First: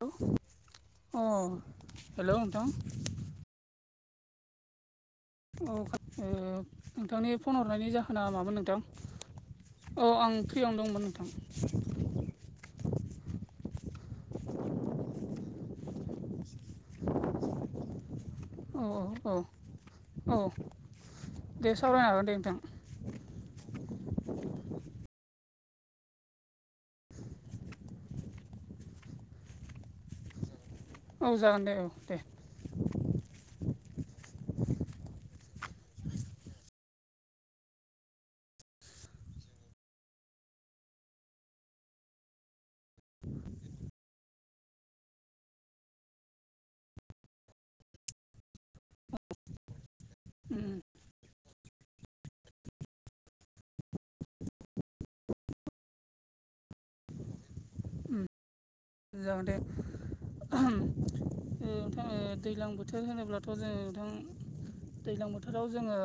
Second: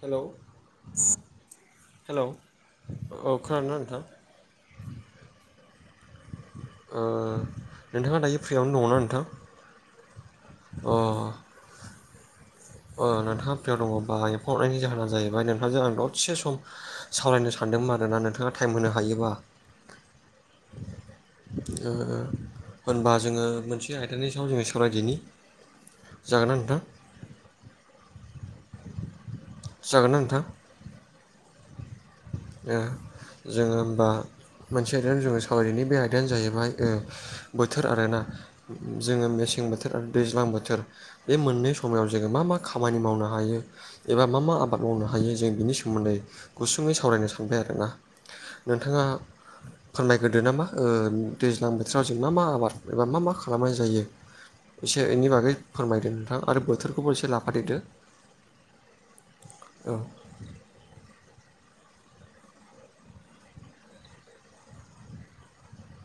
Hello अ hello औ खोनादों ना नोंथां औ ओ नोंथांनि फन हरनायनि नोंथाङा जाहोना दायो मामोन फ्रियावनो नोंथां दङना अ आं फ्रियावनो अ दंमोन नोंथां नोंथाङा फयाव दङबा एम्फा हरनायनि जाहोना जाहैबाय नोंथाङाजजों आं दरसे सम सावरायनो सानदोंमोन आरानोना नोंथाङ नोंाङा टाइम औ होनो हायोबा औ औ दे सावरायनो हागोन दे नोंथां होनबा जोङो मोनसे आयदानि सायाव जोङो सावरायदिनि जागोनना नोंथां जागोनथां औ जागोन दे औ दे जोङो हबा मोनसे आयदायाव जोङो सावरायनि बे आयदायानो जाहैबाय बोथोर आर ना जोङो मेसें बोथोर आरो दैज्लां बोथोर बे मोननै समायाव जोङो मा मा खामानि मावनो हायो एबा मा मा आबाद मावनो हायो जों बिनि सोमोन्दै गुसुङै सावरायनो सान थांबाय आरोोना नोंथाङा फोरमायग्रोदो नामा दैज्लां बोथोराव जों मा मा आबाद एबा मा मा खालामनाय जायो एसे इनि बागै फोरमायदों नोंथां आरो बोथोरखौबो एसे लाफादेदो जाहाथे नोंाङ दैज्लां बोथोर होनोब्लाथ' जोङो नोंथां दैज्लां बोथोराव जोङो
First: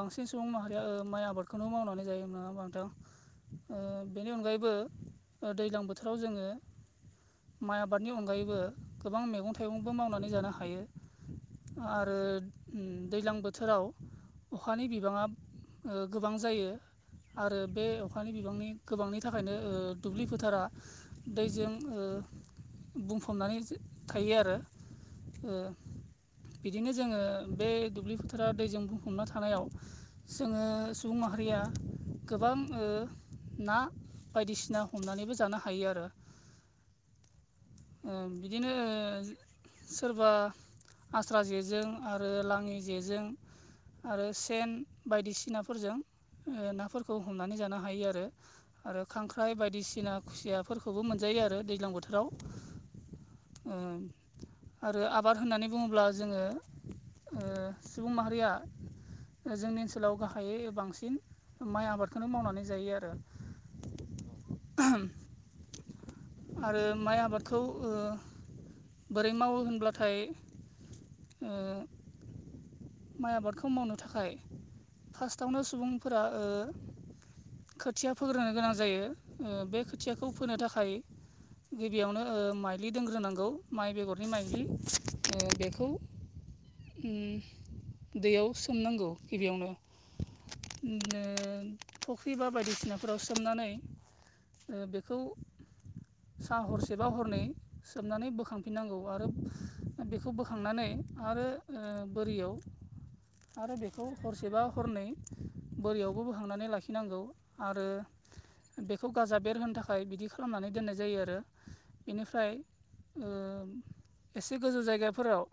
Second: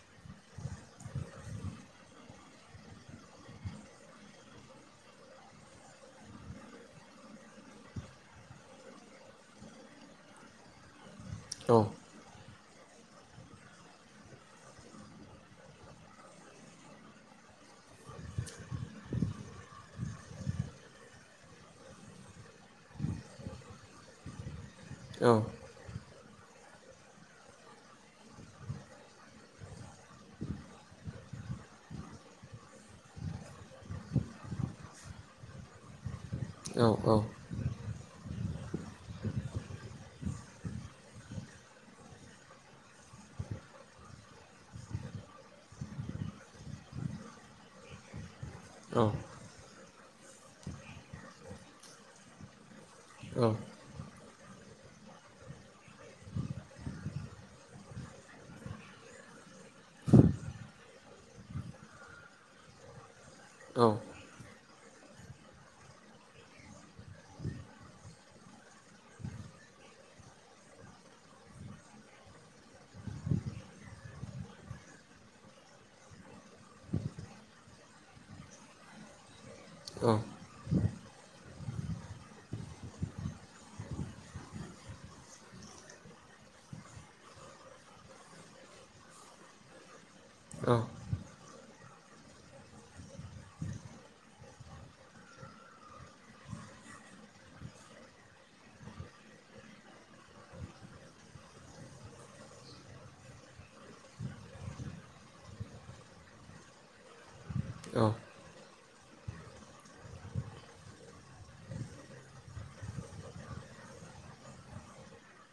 बांसिन सुबुं माहारिया माइ आबादखौनो मावनानै जायोोना बांथां बेनि अनगायैबो दैज्लां बोथोराव जोङो माइ आबादनि अनगायैबो गोबां मैगं थाइगंबो मावनानै जानो हायो औ आरो दैज्लां बोथोराव अखानि बिबाङा गोबां जायो आरो बे अखानि बिबांनि गोबांनि थाखायनो दुब्लि फोथारा दैजों बुंफबनानै थायो आरो औ बिदिनो जोङो बे दुब्लि फोथाराव दैजों बुंफबना थानायाव जोङो सुबुं माहारिया गोबां ना बायदिसिना हमनानैबो जानो हायो आरो औ औ बिदिनो सोरबा आस्रा जेजों आरो लाङि जेजों आरो सेन बायदिसिनाफोरजों नाफोरखौ हमनानै जानो हायो आरो आरो औ खांख्राइ बायदिसिना खुसियाफोरखौबो मोनजायो आरो दैज्लां बोथोराव [inaudible] आरो आबाद होननानै बुङोब्ला जोङो सिबुन माहया जोंनि ओनसोलाव गाहायै बांसिन माइ आबादखौनो मावनानै जायो आरो औ आरो माइ आबादखौ बोरै मावो होनब्लाथाय ओ माइ आबादखौ मावनो थाखाय फार्स्टआवनो सुबुंफोरा खोथिया फोग्रोनो गोनां जायो बे खोथियाखौ फोनो थाखाय गिबियावनो माइ्लि दोनग्रोनांगौ माइ बेगरनि माइ्लि बेखौ उम दैयाव सोमनांगौ गिबियावनो। औ। बिदिनो फुख्रि बा बायदिसिनाफोराव सोमनानै ओ बेखौ साहा हरसेबा हरनै सोबनानै बोखांफिननांगौ आरो बेखौ बोखांनानै आरो बोरियाव आरो बेखौ हरसेबा हरनै बोरियावबो बोखांनानै लाखिनांगौ आरो बेखौ गाजा बेरहोनो थाखाय बिदि खालामनानै दोननाय जायो आरो बेनिफ्राय एसे गोजौ जायगाफोराव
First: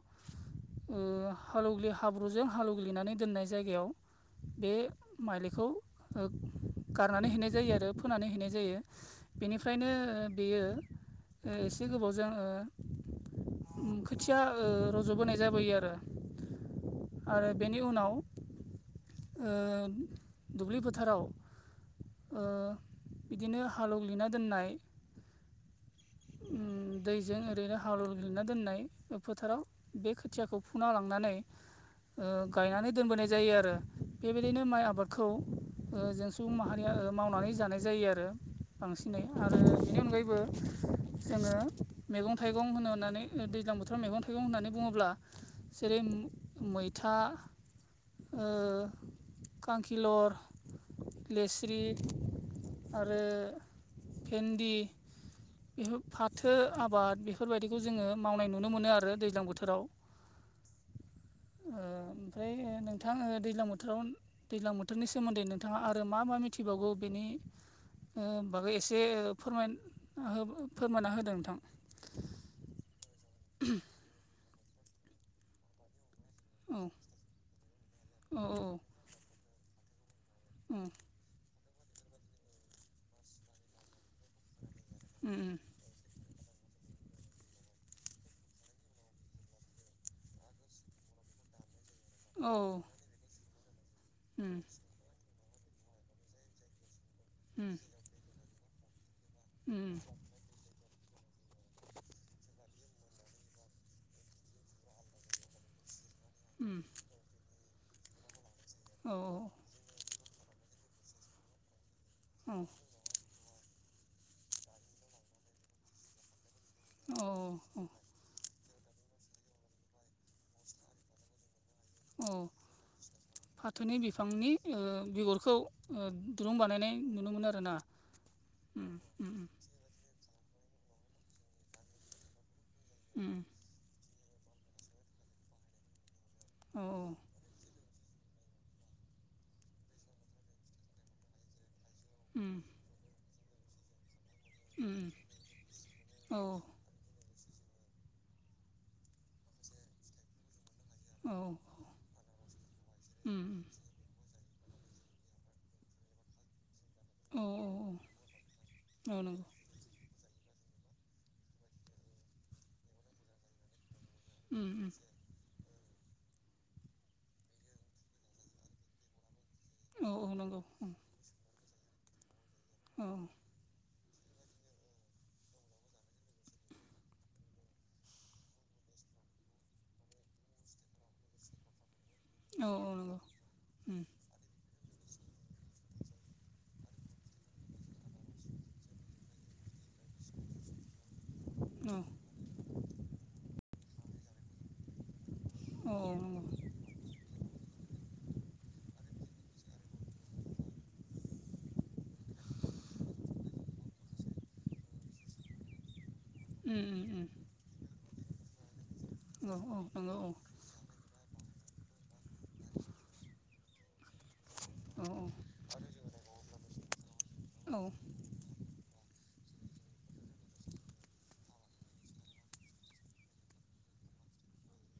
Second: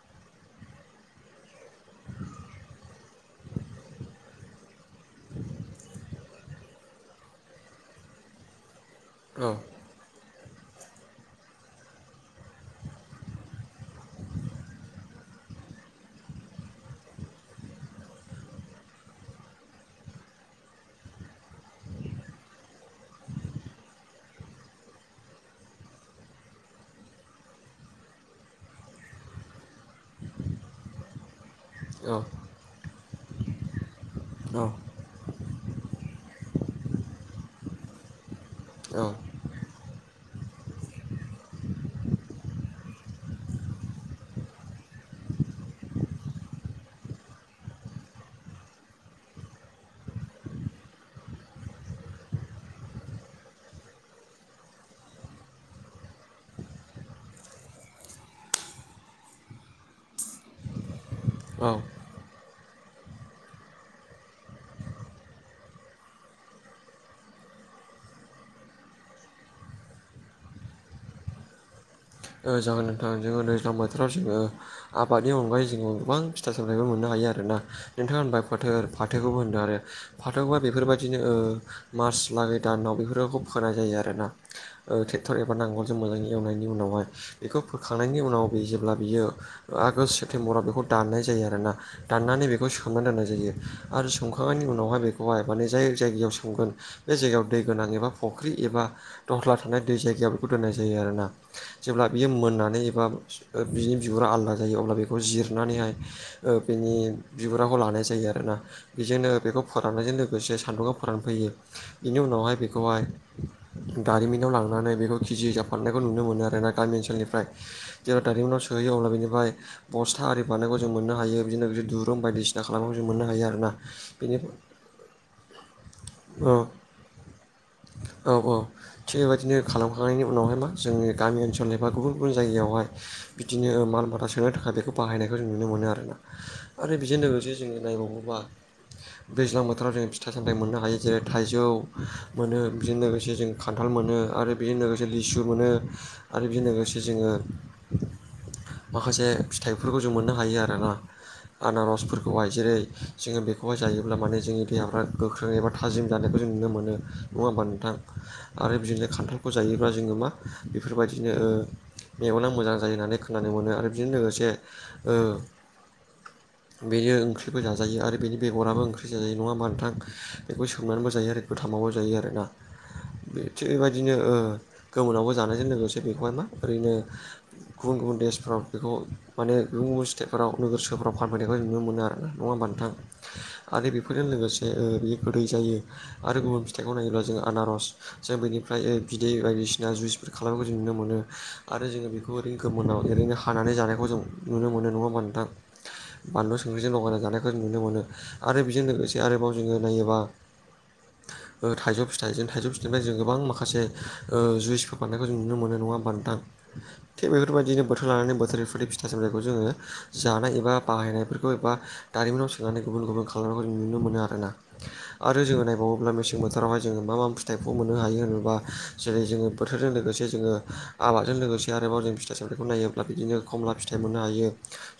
ओ हालौग्लि हाब्रुजों हालौग्लिनानै दोननाय जायगायाव बे माइलिखौ ओ गारनानै हैनाय जायो आरो फोनानै हैनाय जायो बेनिफ्रायनो बेयो ओ एसे गोबावजों ओ उम खोथिया ओ रज'बोनाय जाबोयो आरो। आरो बेनि उनाव ओ दुब्लि फोथाराव ओ बिदिनो हालौग्लिना दोननाय उम दैजों ओरैनो हालौग्लिना दोननाय फोथाराव बे खोथियाखौ फुना लांनानै ओ गायनानै दोनबोनाय जायो आरो बेबायदिनो माइ आबाद खौ ओ जों सुबुं माहारिया ओ मावनानै जानाय जायो आरो बांसिनै। आरो बेनि अनगायैबो जोङो मैगं थाइगं होनो होननानै दैज्लां बोथोराव मैगं थाइगं होननानै बुङोब्ला जेरै मैथा ओ खांखिलर लेस्रि आरो भेन्दि बेफोर फाथो आबाद बेफोरबायदिखौ जोङो मावनाय नुनो मोनो आरो दैज्लां बोथोराव। [unintelligible] ओ ओमफ्राय नोंथां ओ दैज्लां बोथोराव दैज्लां बोथोरनि सोमोन्दै नोंथाङा आरो मा मा मिथिबावगौ बेनि ओ बागै एसे ओ फोरमाय ओ फोरमायना होदों नोंथां। ओ जागोन नोंथां जोङो दैज्लां बोथोराव जोङो आबादनि अनगायै जोङो गोबां फिथाइ औ सामथायबो मोननो हायो आरोना नोंथाङा औ होनबाय फोथोर फाथोखौबो होनदों आरो फाथोखौहाय उम बेफोरबायदिनो ओ मार्च लागै दानाव बेफोरखौ फोनाय जायो आरोना। ओ उम ट्रेक्टर एबा नांगोलजों मोजाङै एवनायनि उनावहाय। बेखौ फोखांनायनि उनाव बे जेब्ला बियो ओ आगष्ट सेप्तेम्बराव बेखौ दाननाय जायो आरोना। दाननानै औ बेखौ सोमनानै दोननाय जायो आरो उम सोमखांनायनि उनावहाय बेख खौहाय माने जाय जायगायाव सोमगोन बे जायगायाव दै गोनां एबा फुख्रि एबा दस्ला थानाय उम दै जायगायाव बेखौ दोननाय जायो आरोना। जेब्ला बियो मोननानै एबा ओ बिनि बिगुरा आलदा जायो अब्ला बेखौ जिरनानैहाय ओ उम बिनि बिगुराखौ लानाय जायो आरो ना औ बेजोंनो बेखौ फोराननायजों लोगोसे सान्दुङाव फोरान फैयो बेनि उनावहाय औ बेखौहाय दारिमिनाव लांनानै बेखौ केजि हिसाब फाननायखौ नुनो मोनो आरोना गामि ओनसोलनिफ्राय। औ औ जेब्ला दारिमिनाव सोहैयो अब्ला बिनिफाय बस्था आरि बानायनायखौ जों मोननो हायो बिदिनो बिदि दु अ फाथोनि बेनि बिफांनि ओ बेगरखौ ओ दुरुं ओ बानायनाय नुनो मोनो आरो ना? औ औ थिग बेबायदिनो खालामखांनायनि उनावहाय मा जोंनि गामि ओनसोलनि बा गुबुन गुबुन जायगायावहाय उम बिदिनो ओ माल माथा सोनो थाखाय बेखौ बाहायनायखौ जों नुनो मोनो आरोना औ आरो बेजों लोगोसे जोङो नायबावोबा दैज्लां बोथोराव जों फिथाइ सामथायाइ मोननो हायो जेरै थाइजौ। उम मोनो बेजों लोगोसे जों खान्थाल मोनो आरो बेजों उम लोगोसे लिसु मोनो औ आरो बेजों लोग लोगोसे जोङो माखासे फिथाइफोरखौ जों मोननो हायो आरोना। औ उम आनारसफोरखौहाय जेरै जोङो उम बेखौहाय जायोब्ला माने जोंनि देहाफ्रा गोख्रों एबा थाजिम जानायखौ जों नुनो मोनो। नङा औ होमबा नोंथां आरो बिदिनो औ औ नंगौ खान्थालखौ जायोब्ला जोङो मा बेफोरबायदिनो ओ मेगना मोजां जायो होननानै खोनानो मोनो आरो बेजों लोगो से उम ओ बेयो ओंख्रिबो जाजायो आरो बेनि बेगराबो ओंख्रि जाजायो नङा होमबा नोंथां? थां औ औ नंगौ बेखौ सोंनानैबो जायो आरो गोथांआवबो जायो आरो ना।। औ थिग बेबायदिनो गोमोनावबो जानायजों लोगोसे बेखौहाय मा ओरैनो गुबुन गुबुन देशफ्राव बेखौ माने गुबुन गुबुन स्टेटफोराव नोगोर सफ्राव फानफैनायखौ नुनो मोनो आरोोना नङा बान्था औ नंगौ आरो उम बेफोरजों लोगोसे बेयो गोदै जायो। आरो गुबुन फिथाइखौ नायोब्ला जों आनारस जों बेनिफ्राय बिदै बायदिसिना ज बे खालामनायखौ जों नुनो मोनो आरो औ जोङो बे बे ओरै गोमोनाव ओरैनो हानानै जानायखौ जों नुनो मोनो नङाबा नोंथां? औ बानलु नंगौ सुंख्रिजों लगायना जानायखौ जों नुनो मोनो। आरो बेजों लोगोसे आरोबाव जोङो नायोबा ओ थाइजौ फिथाइ थाइजौ फिथाइनिफ्राय जों गोबां माखासे जुइसफोरखौ बारनायखौ जों नुनो मोन नङा होमबा नोंथां उम उम थिग उम बेफोरबायदिनो बोथोर लानानै बोथोरफोरनि फिथा सामथाइखौ औ जोङो नंगौ जानाय एबा बाहायनायफोरखौ एबा दारिमिनाव सोंनानै गुबुन गुबुन खालामनायखौ जों नुनो मोनो आरो ना। औ आरो औ जोङो नायबावोब्ला मेसें बोथोरावहाय जोङो मा मा फिथाइखौ औ औ मोननो हायो होनोबा जेरै जोङो बोथोरजों लोगोसे जोङो आबादजों लोगोसे आरोबाव जों फिथाइ सामथायखौ नायोब्ला बिदिनो खमला फिथाइ मोननो हायो।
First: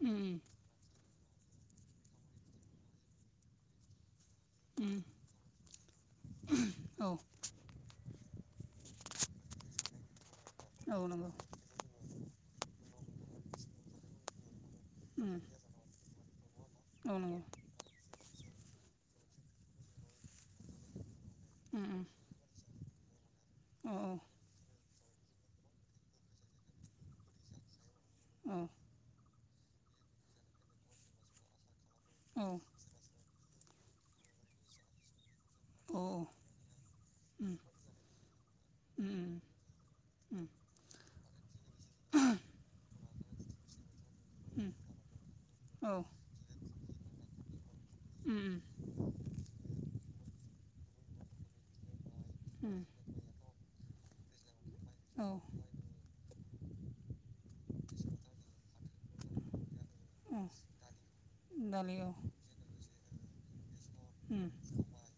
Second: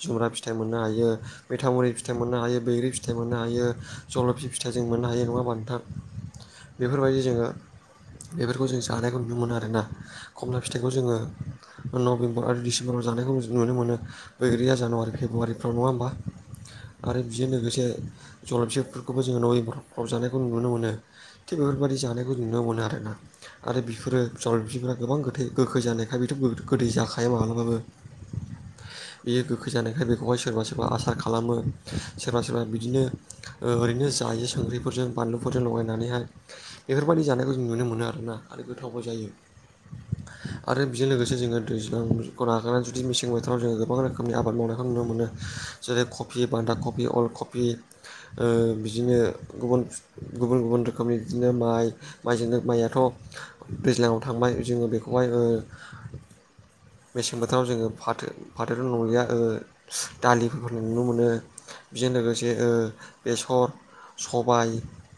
जुमब्रा उम फिथाइ मोननो हायो मैथा मुरि फिथाइ मोननो हायो बैग्रि फिथाइ मोननो हायो जलफि फिथाइ फिथा उम जों मोननो हायो नङा नोंथां? बेफोरबायदि जोङो बेफोरखौ जों जानायखौ नुनो मोनो आरोना खमला औ फिथाइखौ औ नंगौ उम औ जोङो नंगौ नभेम्बर आरो डिसेम्बराव जानायखौ जों नुनो मोनो बैग्रिया जानुवारि फेब्रुवारिफ्राव नङा होमबा आरो बेजों लोगोसे जल'फि बिफोरखौबो जोङो न'फबजानायखौ नुनो मोनो। थिग उम बेफोरबायाददि जानायखौ नुनो मोनो आरोना आरो औ औ बिफोरो फाव बिफफोरा गोबां गोथै गोखै जानायखाय बेथ' गोदै जाखाया माब्लाबाबो औ उम औ उम बेयो गोखै जानायखाय बेखौहाय सोरबा सोरबा आसार खालामो सोरबा सोरबा बिदिनो ओरैनो जायो संख्रिफोरजों बानलुफोरजों लगायनानैहाय बेफोरबायाददि जानायखौ जों नुनो मोनो आरोना आरो गोथावबो जायो। आरो बेजों लोगोसे जोङो दैसेबांखौ नागारनानै जुदि मेसें बोथोराव जोङो गोबां रोखोमनि आबाद मावनायखौ नुनो मोनो। जेरै कबि बान्दा कफ अल कबि ओ बिदिनो गुबुन गुबुन गुबुन रोखोमनि बिदिनो माइ माइजोंनो माइयाथ' दैज्लाङाव थांबाय जोङो बेखौहाय औ मेसें बोथोराव जोङो फाथो फाथोल नंलिया औ दालिफोरफोर नुनो मोनो। दालि औ जेनेरेल जे लोगोसे बेसर उम सबाय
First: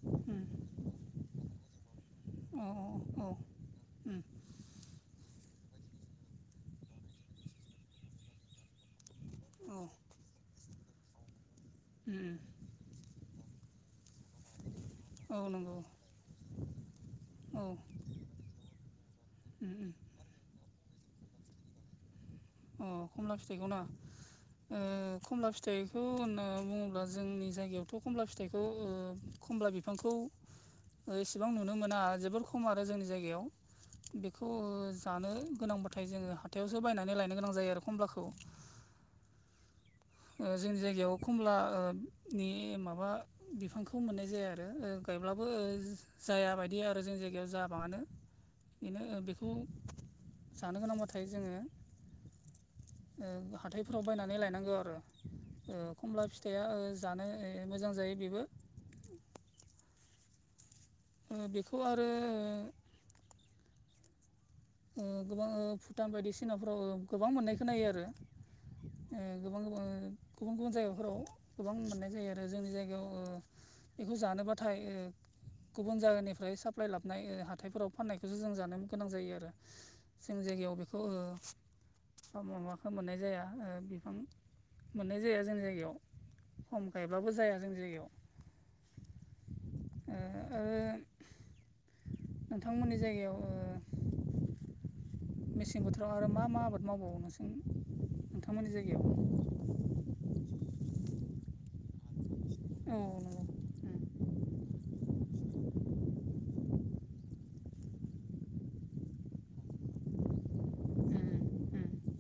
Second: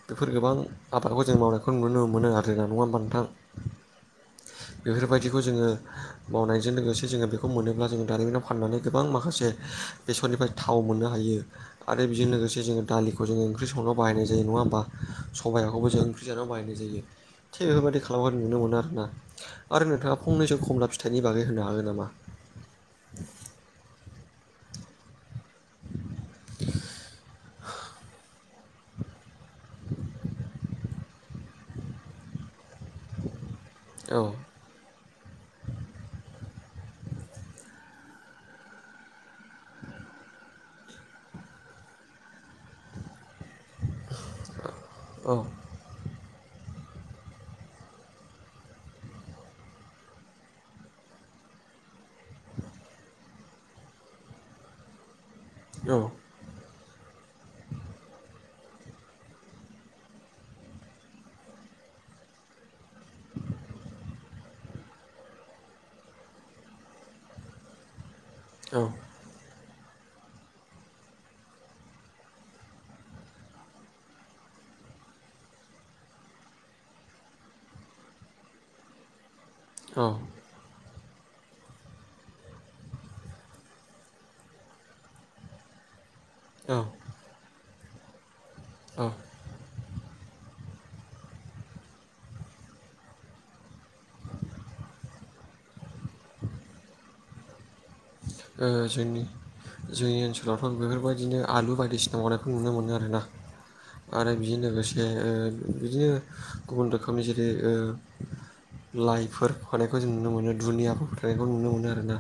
बेफोर उम गोबां आबादखौ जों मावनायखौ नुनो मोनो आरो औ जोंना नङा होनोमबा नोंथां औ उम बेफोरबायदिखौ जोङो मावनायजों लोगोसे जोङो बेखौ मोनोब्ला जोंङ दारिमिनाव फाननानै गोबां माखासे औ बेसरनिफ्राय थाव मोननो हायो। आरो बेजों उम लोगोसे दालिखौ जोङो ओंख्रि संलाव बायनाय जायो नङा होमबा औ नंगौ सबाइखौबो जों बिजानाव बाहायनाय जायो औ थिग बेबायदि खालामबा नुनो मोनो आरोना उम आरो उम नोंथाङा फंनैसो खमला फि थाइनि बागै होनो हागोन नामा? अ खमला फिथाइखौ ना ओ। खमला फिथाइखौ होनना बुङोब्ला जोंनि जायगायावथ' खमला फिथ थाइखौ ओ खमला बिफांखौ। ओ एसेबां नुनो मोना जोबोर खम आरो जोंनि जायगायाव। औ बेखौ ओ जानो गोनांबाथाय जोङो हाथायावसो बायनानै लायनो गोनां जायो आरो खमलाखौ। ओ जोंनि जायगायाव खमला ओ नि माबा बिफांखो। खौ मोननाय जाया आरो ओ औ गायब्लाबो ओ जाया बायदि आरो जोंनि जायगायाव जाबाङानो। बेनो बेखौ जानो गोनांबाथाय जोङो। ओ हाथायफोराव बायनानै लायनांगौ आरो। ओ औ खमला फिथाइया ओ जानो ए मोजां जायो बेबो। ओ बेखौ आरोओ। ओ गोबां ओ भुटान बायदिसिनाफ्राव ओ गोबां मोननाय खोनायो आरो। ओ गोबां-गोबां गुबुन गुबुन जायगाफोराव गोबां मोननाय जायो आरो जोंनि जायगायाव ओ बेखौ जानोबाथाय ओ गुबुन जायगानिफ्राय साप्लाय लाबनाय ओ हाथाइफोराव फाननायखौसो जों जानो गोनां जायो आरो। औ। जों जायगायाव बेखौ ओ। माबाखो मोननाय जाया ओ बिफां मोननाय जाया जोंनि जायगायाव। औ खम गायबाबो जाया जोंनि जायगायाव। औ। ओ ओ नोंथांमोननि जायगायाव ओ। मेसें बोथोराव आरो मा मा आबाद मावबावो नोंस ओ जोंनि जोंनि ओनसोलावथ' बेफोरबायदिनो। आलु बायदिसिना मावनायखौ नुनो मोनो औ आरो ना नंगौ उम आरो बेजों लोगोसे ओ बिदिनो गुबुन रोखोमनि जेरै ओ। लाइफोर फोथायनायखौ जों नुनो मोनो दुनियाफोर फोनायनायखौ नुनो मोनो आरोना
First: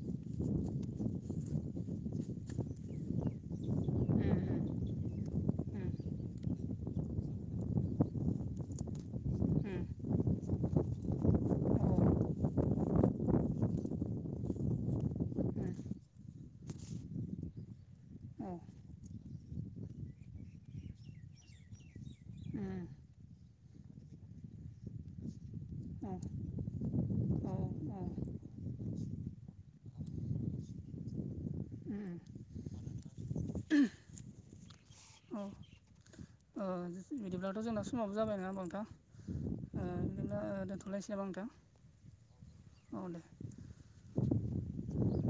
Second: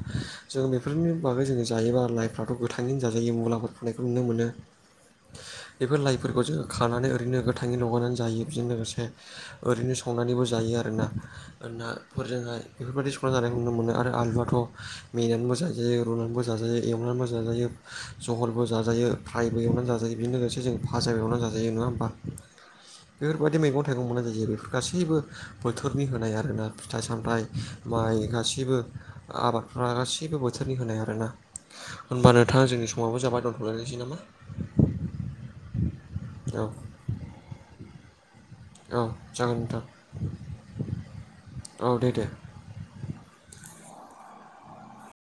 जों बेफ बेफोरनि बागै जोङो जायोबा लाइफ्राथ' गोथाङैनो जाजायो मुलाफोर फोनायखौ नुनो मोनो। बेफोर लाइफोरखौ जोङो खानानै ओरैनो गोथाङै लगायनानै जायो बेजों लोगोसे। ओरैनो संनानैबो जायो आरोना। नाफोरजोंहाय बेफोरबायदि संना जानायखौ नुनो मोनो आरो आलुआथ' मेनानैबो जाजाय जायो रुनानैबो जाजायो एवनानैबो जाजायो जहलबो जाजायो फ्रायबो एवनानै जाजायो बेजों लोगोसे जों। फाजाबो एवना जाजायो नङा होमबा? बेफोरबायदि मैगं-थाइगं मोननाय जायो बेफोर गासैबो बोथोरनि होनाय आरोना फिथाइ-सामथाइ। माइ गासैबो आबादफ्रा गासैबो बोथ थोरनि होनाय आरोना होनमबा नोंथाङा जोंनि समाबो जाबाय दोनथ'लायनोसै नामा? अ औ ओ बिदिब्लाथ' जोंना समाबो जाबाय नङा होमबा नोंथ औ जागोन नोंथां ओ बिदिब्ला दोनथ'लायनोसै नामा औ दे दे नोंथां औ दे।